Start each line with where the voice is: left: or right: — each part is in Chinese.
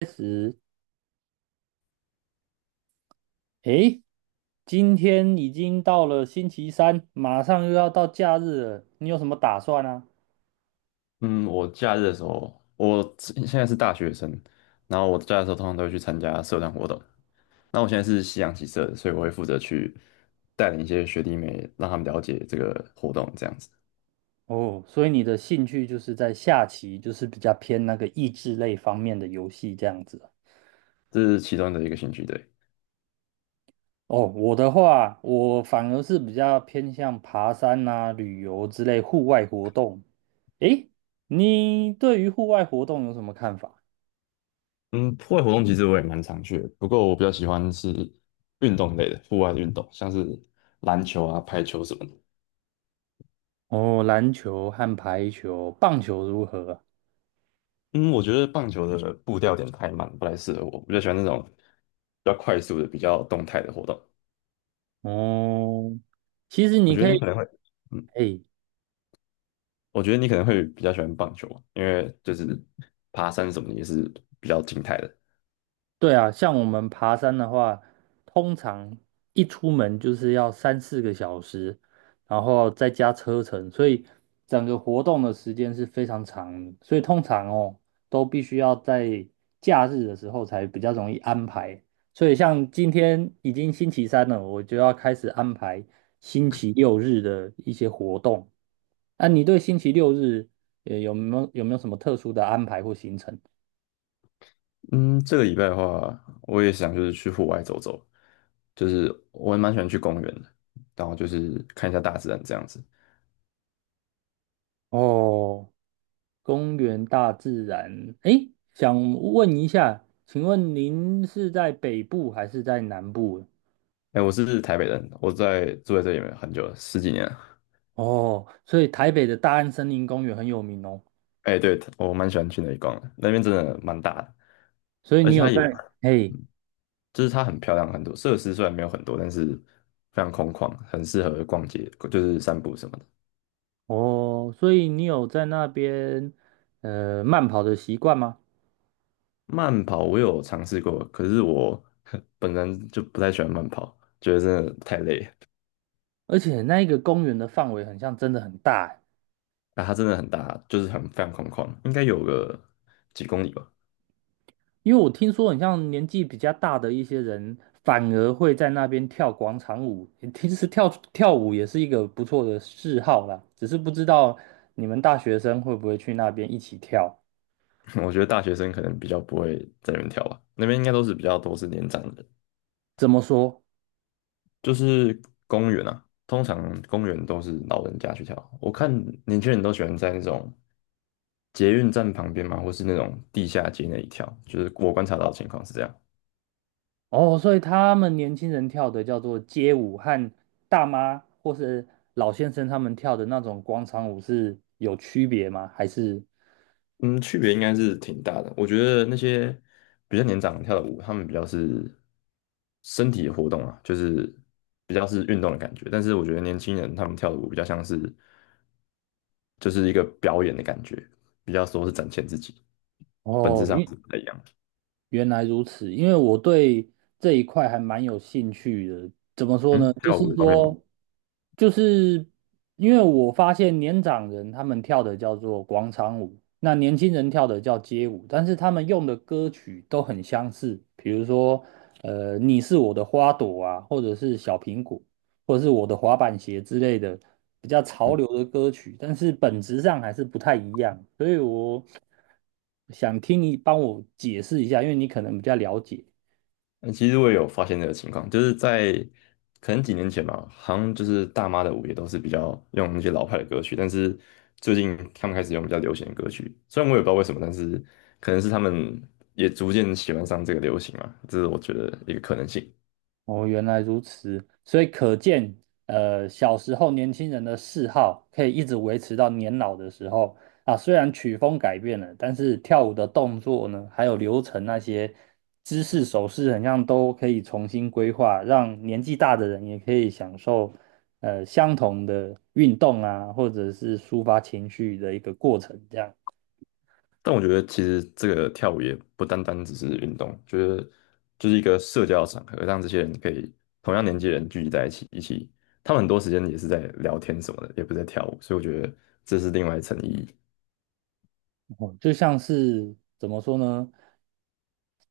right: 开始诶，今天已经到了星期三，马上又要到假日了，你有什么打算啊？
left: 嗯，我假日的时候，现在是大学生，然后我假日的时候通常都会去参加社团活动。那我现在是夕阳棋社的，所以我会负责去带领一些学弟妹，让他们了解这个活动，这样子，
right: 哦，所以你的兴趣就是在下棋，就是比较偏那个益智类方面的游戏这样子啊。
left: 这是其中的一个兴趣。对。
right: 哦，我的话，我反而是比较偏向爬山啊、旅游之类户外活动。诶，你对于户外活动有什么看法？
left: 嗯，户外活动其实我也蛮常去的，不过我比较喜欢是运动类的，户外的运动，像是篮球啊、排球什么的。
right: 哦，篮球和排球、棒球如何啊？
left: 嗯，我觉得棒球的步调有点太慢，不太适合我。我比较喜欢那种比较快速的、比较动态的活动。
right: 哦，其实
left: 我
right: 你
left: 觉
right: 可
left: 得你
right: 以。
left: 可能会。嗯。
right: 哎，
left: 我觉得你可能会比较喜欢棒球，因为就是爬山什么的也是比较静态的。
right: 对啊，像我们爬山的话，通常一出门就是要三四个小时，然后再加车程，所以整个活动的时间是非常长的，所以通常哦，都必须要在假日的时候才比较容易安排。所以像今天已经星期三了，我就要开始安排星期六日的一些活动。那你对星期六日有没有什么特殊的安排或行程？
left: 嗯，这个礼拜的话，我也想就是去户外走走，就是我也蛮喜欢去公园的，然后就是看一下大自然这样子。
right: 哦。公园大自然。诶，想问一下，请问您是在北部还是在南部？
left: 哎，我是台北人，住在这里面很久了，十几年了。
right: 哦，所以台北的大安森林公园很有名哦。
left: 哎，对，我蛮喜欢去那里逛的，那边真的蛮大的，
right: 所以
left: 而
right: 你
left: 且
right: 有
left: 它也，
right: 在，嘿，
left: 嗯，就是它很漂亮，很多设施虽然没有很多，但是非常空旷，很适合逛街，就是散步什么的。
right: 哦，所以你有在那边慢跑的习惯吗？
left: 慢跑我有尝试过，可是我 本人就不太喜欢慢跑，觉得真的太累了。
right: 而且那一个公园的范围很像真的很大欸，
left: 啊，它真的很大，就是很非常空旷，应该有个几公里吧。
right: 因为我听说，很像年纪比较大的一些人，反而会在那边跳广场舞。其实跳跳舞也是一个不错的嗜好啦，只是不知道你们大学生会不会去那边一起跳。
left: 我觉得大学生可能比较不会在那边跳吧，那边应该都是比较多是年长的人，
right: 怎么说？
left: 就是公园啊，通常公园都是老人家去跳。我看年轻人都喜欢在那种捷运站旁边嘛，或是那种地下街那里跳，就是我观察到的情况是这样。
right: 哦，所以他们年轻人跳的叫做街舞，和大妈或是老先生他们跳的那种广场舞是有区别吗？还是
left: 嗯，区别应该是挺大的。我觉得那些比较年长跳的舞，他们比较是身体的活动啊，就是比较是运动的感觉。但是我觉得年轻人他们跳的舞比较像是就是一个表演的感觉，比较说是展现自己，本质
right: 哦，
left: 上是不太一样的。
right: 原来如此，因为我对这一块还蛮有兴趣的。怎么说呢？
left: 嗯，
right: 就
left: 跳
right: 是
left: 舞的方面吗？
right: 说，就是因为我发现年长人他们跳的叫做广场舞，那年轻人跳的叫街舞，但是他们用的歌曲都很相似，比如说，你是我的花朵啊，或者是小苹果。或者是我的滑板鞋之类的比较潮
left: 嗯。
right: 流的歌曲，但是本质上还是不太一样，所以我想听你帮我解释一下，因为你可能比较了解。
left: 嗯，其实我也有发现这个情况，就是在可能几年前吧，好像就是大妈的舞也都是比较用那些老派的歌曲，但是最近他们开始用比较流行的歌曲，虽然我也不知道为什么，但是可能是他们也逐渐喜欢上这个流行嘛，这是我觉得一个可能性。
right: 哦，原来如此，所以可见，小时候年轻人的嗜好可以一直维持到年老的时候啊。虽然曲风改变了，但是跳舞的动作呢，还有流程那些姿势、手势，很像都可以重新规划，让年纪大的人也可以享受相同的运动啊，或者是抒发情绪的一个过程。这样，
left: 但我觉得其实这个跳舞也不单单只是运动，就是一个社交场合，让这些人可以同样年纪的人聚集在一起，一起，他们很多时间也是在聊天什么的，也不是在跳舞，所以我觉得这是另外一层意义。
right: 哦，就像是怎么说呢，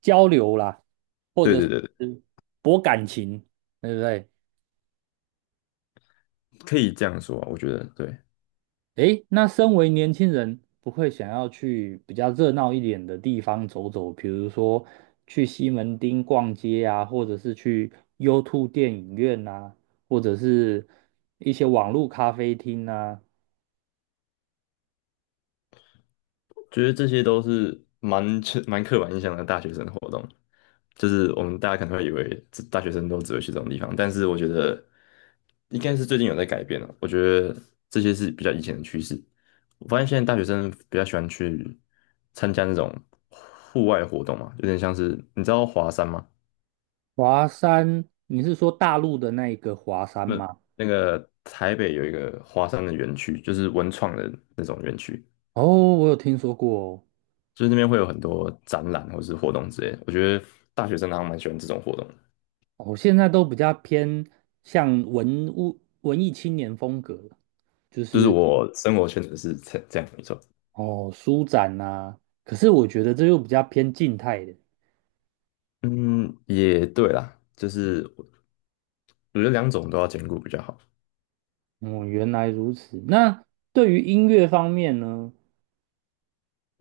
right: 交流啦。或
left: 对
right: 者
left: 对
right: 是
left: 对对，
right: 博感情，对不对？
left: 可以这样说啊我觉得对。
right: 诶，那身为年轻人，不会想要去比较热闹一点的地方走走，比如说去西门町逛街啊，或者是去 U2 电影院啊，或者是一些网络咖啡厅啊。
left: 觉得这些都是蛮刻板印象的大学生活动，就是我们大家可能会以为这大学生都只会去这种地方，但是我觉得应该是最近有在改变了，我觉得这些是比较以前的趋势。我发现现在大学生比较喜欢去参加那种户外活动嘛，有点像是你知道华山吗？
right: 华山，你是说大陆的那一个华山
left: 那
right: 吗？
left: 那个台北有一个华山的园区，就是文创的那种园区。
right: 哦，我有听说过哦。
left: 就是那边会有很多展览或是活动之类的。我觉得大学生好像蛮喜欢这种活动的，
right: 我现在都比较偏向文物文艺青年风格，就
left: 就是
right: 是。
left: 我生活圈子是这样没错。
right: 哦，舒展呐、可是我觉得这又比较偏静态的。
left: 嗯，也对啦，就是我我觉得两种都要兼顾比较好。
right: 哦，原来如此。那对于音乐方面呢？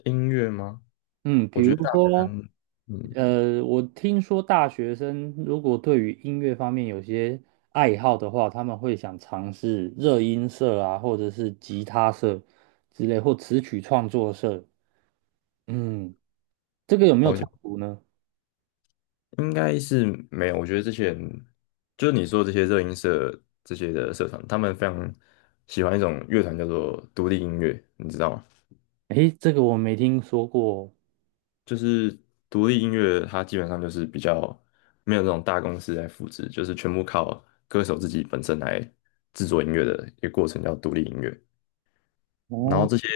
left: 音乐吗？
right: 嗯，比
left: 我觉
right: 如
left: 得大学
right: 说，
left: 生，嗯。
right: 我听说大学生如果对于音乐方面有些爱好的话，他们会想尝试热音社啊，或者是吉他社之类，或词曲创作社。嗯，这个有没有
left: 哦，有，
right: 冲突呢？
left: 应该是没有。我觉得这些人，就是你说的这些热音社这些的社团，他们非常喜欢一种乐团叫做独立音乐，你知道吗？
right: 诶，这个我没听说过。
left: 就是独立音乐，它基本上就是比较没有那种大公司来复制，就是全部靠歌手自己本身来制作音乐的一个过程，叫独立音乐。然后
right: 哦。
left: 这些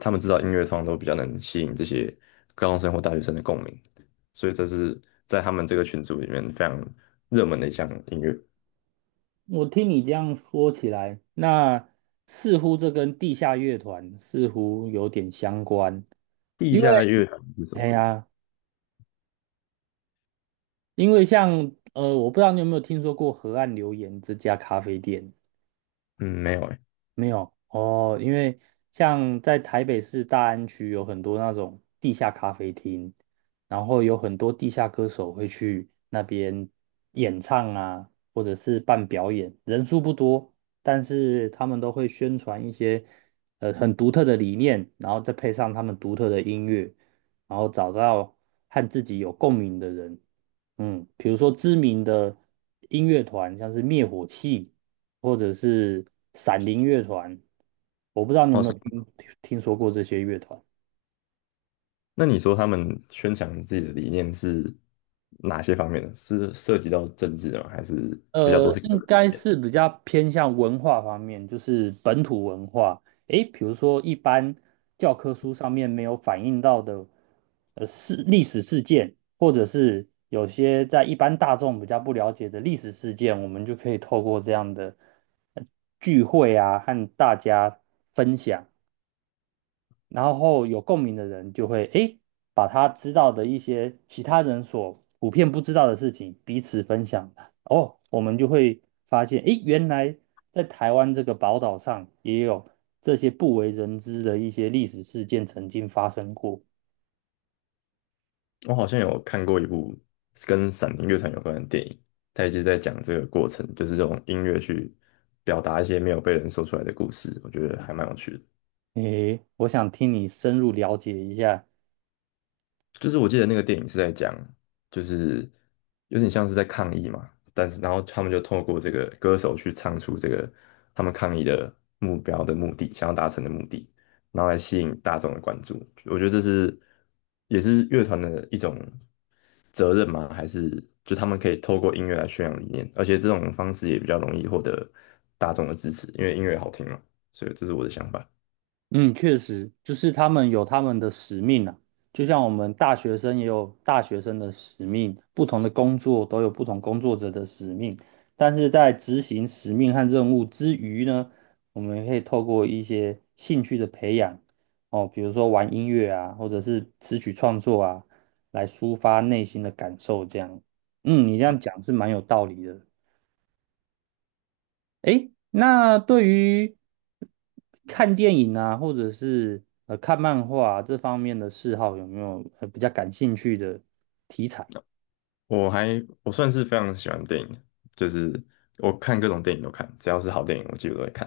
left: 他们知道音乐，通常都比较能吸引这些高中生或大学生的共鸣，所以这是在他们这个群组里面非常热门的一项音乐。
right: 我听你这样说起来，那似乎这跟地下乐团似乎有点相关，
left: 地
right: 因为
left: 下乐团是什
right: 哎
left: 么？
right: 呀，因为像我不知道你有没有听说过河岸留言这家咖啡店。
left: 嗯，没有哎。
right: 没有哦，因为像在台北市大安区有很多那种地下咖啡厅，然后有很多地下歌手会去那边演唱啊，或者是办表演，人数不多，但是他们都会宣传一些很独特的理念，然后再配上他们独特的音乐，然后找到和自己有共鸣的人，嗯，比如说知名的音乐团，像是灭火器。或者是闪灵乐团，我不知道你有
left: 哦，
right: 没有听说过这些乐团。
left: 那你说他们宣传自己的理念是哪些方面的？是涉及到政治的吗？还是比较多是个
right: 应
left: 人？
right: 该是比较偏向文化方面，就是本土文化。诶，比如说一般教科书上面没有反映到的，历史事件，或者是有些在一般大众比较不了解的历史事件，我们就可以透过这样的呃聚会啊，和大家分享。然后有共鸣的人就会诶，把他知道的一些其他人所普遍不知道的事情彼此分享。哦，我们就会发现诶，原来在台湾这个宝岛上也有这些不为人知的一些历史事件曾经发生过。
left: 我好像有看过一部跟闪灵乐团有关的电影，它也就是在讲这个过程，就是用音乐去表达一些没有被人说出来的故事，我觉得还蛮有趣的。
right: 诶，我想听你深入了解一下。
left: 就是我记得那个电影是在讲，就是有点像是在抗议嘛，但是然后他们就透过这个歌手去唱出这个他们抗议的目标的目的，想要达成的目的，然后来吸引大众的关注。我觉得这是也是乐团的一种责任吗？还是就他们可以透过音乐来宣扬理念？而且这种方式也比较容易获得大众的支持，因为音乐好听嘛。所以这是我的想法。
right: 嗯，确实，就是他们有他们的使命啊，就像我们大学生也有大学生的使命，不同的工作都有不同工作者的使命。但是在执行使命和任务之余呢，我们可以透过一些兴趣的培养，哦，比如说玩音乐啊，或者是词曲创作啊，来抒发内心的感受。这样，嗯，你这样讲是蛮有道理的。诶，那对于看电影啊，或者是看漫画啊这方面的嗜好，有没有比较感兴趣的题材？
left: 我算是非常喜欢电影的，就是我看各种电影都看，只要是好电影我几乎都会看。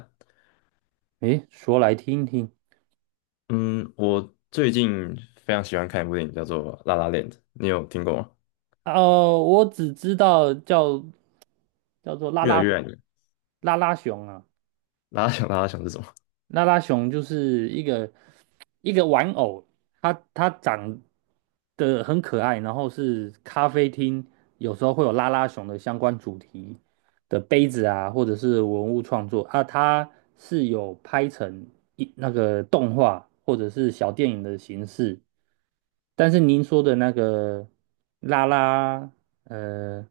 right: 诶，说来听听。
left: 嗯，我最近非常喜欢看一部电影叫做《拉拉 La Land》 你有听过吗？
right: 哦，我只知道叫做拉
left: 越来
right: 拉，
left: 越爱你，
right: 拉拉熊啊。
left: 拉拉想是什么，
right: 拉拉熊就是一个玩偶，它长得很可爱，然后是咖啡厅有时候会有拉拉熊的相关主题的杯子啊，或者是文物创作啊，它是有拍成一那个动画或者是小电影的形式。但是您说的那个拉拉，呃，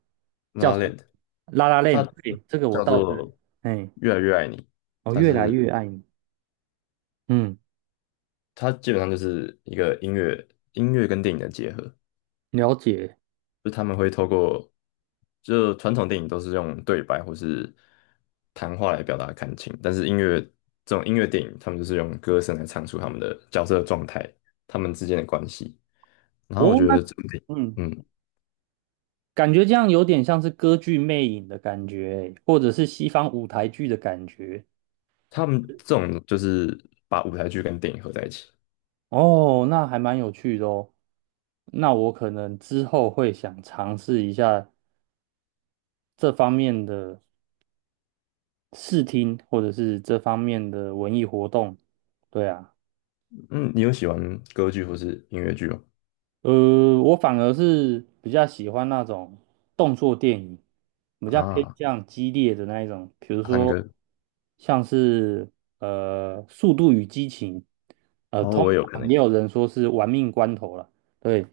left: 拉
right: 叫
left: a
right: 什
left: La
right: 么？
left: Land，
right: 拉拉
left: 它
right: 链，对，这个我
left: 叫
right: 倒是，
left: 做
right: 哎，
left: 《越来越爱你》，
right: 我
left: 它
right: 越来
left: 是，
right: 越爱你，嗯。
left: 它基本上就是一个音乐跟电影的结合，
right: 了解。
left: 就他们会透过，就传统电影都是用对白或是谈话来表达感情，但是音乐，这种音乐电影，他们就是用歌声来唱出他们的角色的状态，他们之间的关系。然后我
right: 哦，
left: 觉
right: 那
left: 得这种电影，
right: 嗯，
left: 嗯，
right: 感觉这样有点像是歌剧魅影的感觉欸或者是西方舞台剧的感觉。
left: 他们这种就是把舞台剧跟电影合在一起。
right: 哦，那还蛮有趣的哦。那我可能之后会想尝试一下这方面的视听，或者是这方面的文艺活动。对啊。
left: 嗯，你有喜欢歌剧或是音乐剧吗？
right: 我反而是比较喜欢那种动作电影，比较偏
left: 啊，
right: 向激烈的那一种，比如
left: 探
right: 说
left: 戈。
right: 像是《速度与激情》，
left: 哦，
right: 通
left: 我也有可
right: 常
left: 能。
right: 也有人说是《玩命关头》了，对，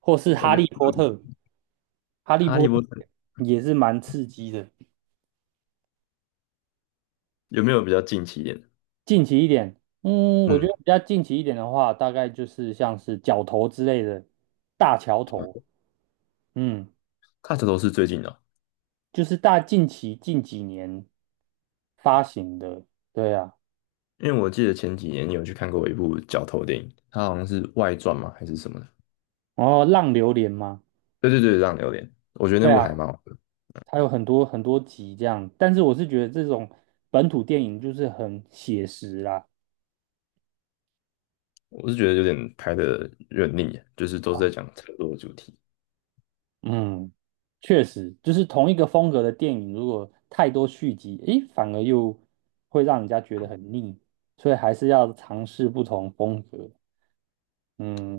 right: 或是
left: 我
right: 《哈
left: 觉得
right: 利波
left: 《嗯
right: 特》，《哈利
left: 哈
right: 波
left: 利
right: 特》
left: 波特》
right: 也是蛮刺激的。
left: 有没有比较近期一点？
right: 近期一点，嗯，我觉
left: 嗯，
right: 得比较近期一点的话，大概就是像是角头之类的大桥头，嗯。
left: 他这都是最近的哦。
right: 就是近期近几年发行的，对啊，
left: 因为我记得前几年你有去看过一部角头电影，它好像是外传嘛还是什么的。
right: 然后浪流连嘛，
left: 对对对，让有点。我觉得
right: 对
left: 那部
right: 啊，
left: 还蛮好的，
right: 它有很多很多集这样，但是我是觉得这种本土电影就是很写实啦，
left: 我是觉得有点拍的有点腻，就是都是
right: 啊，
left: 在讲车祸主题，
right: 嗯，确实，就是同一个风格的电影，如果太多续集，诶，反而又会让人家觉得很腻，所以还是要尝试不同风格，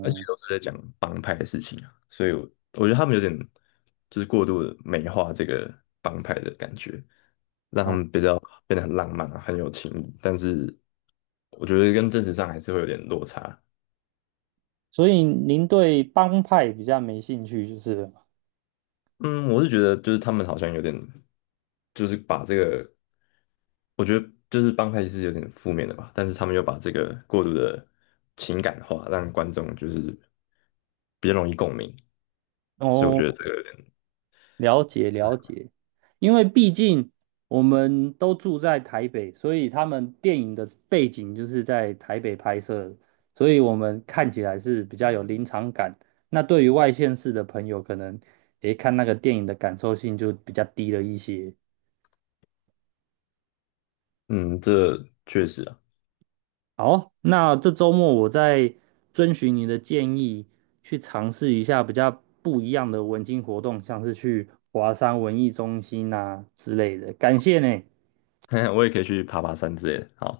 left: 而且都是在讲帮，所以我觉得他们有点就是过度的美化这个帮派的感觉，让他
right: 哦，
left: 们比较变得很浪漫啊，很有情义，但是我觉得跟真实上还是会有点落差。
right: 所以您对帮派比较没兴趣，就是了。
left: 嗯，我是觉得就是他们好像有点，就是把这个，我觉得就是帮派是有点负面的吧，但是他们又把这个过度的情感化，让观众就是比较容易共鸣，所以我
right: 哦。
left: 觉得这个有点。
right: 了解了解，因为毕竟我们都住在台北，所以他们电影的背景就是在台北拍摄的，所以我们看起来是比较有临场感。那对于外县市的朋友，可能诶看那个电影的感受性就比较低了一些。
left: 嗯，这确实啊。
right: 好，那这周末我再遵循你的建议，去尝试一下比较不一样的文青活动，像是去华山文艺中心啊之类的。感谢呢。
left: 我也可以去爬爬山之类的，好。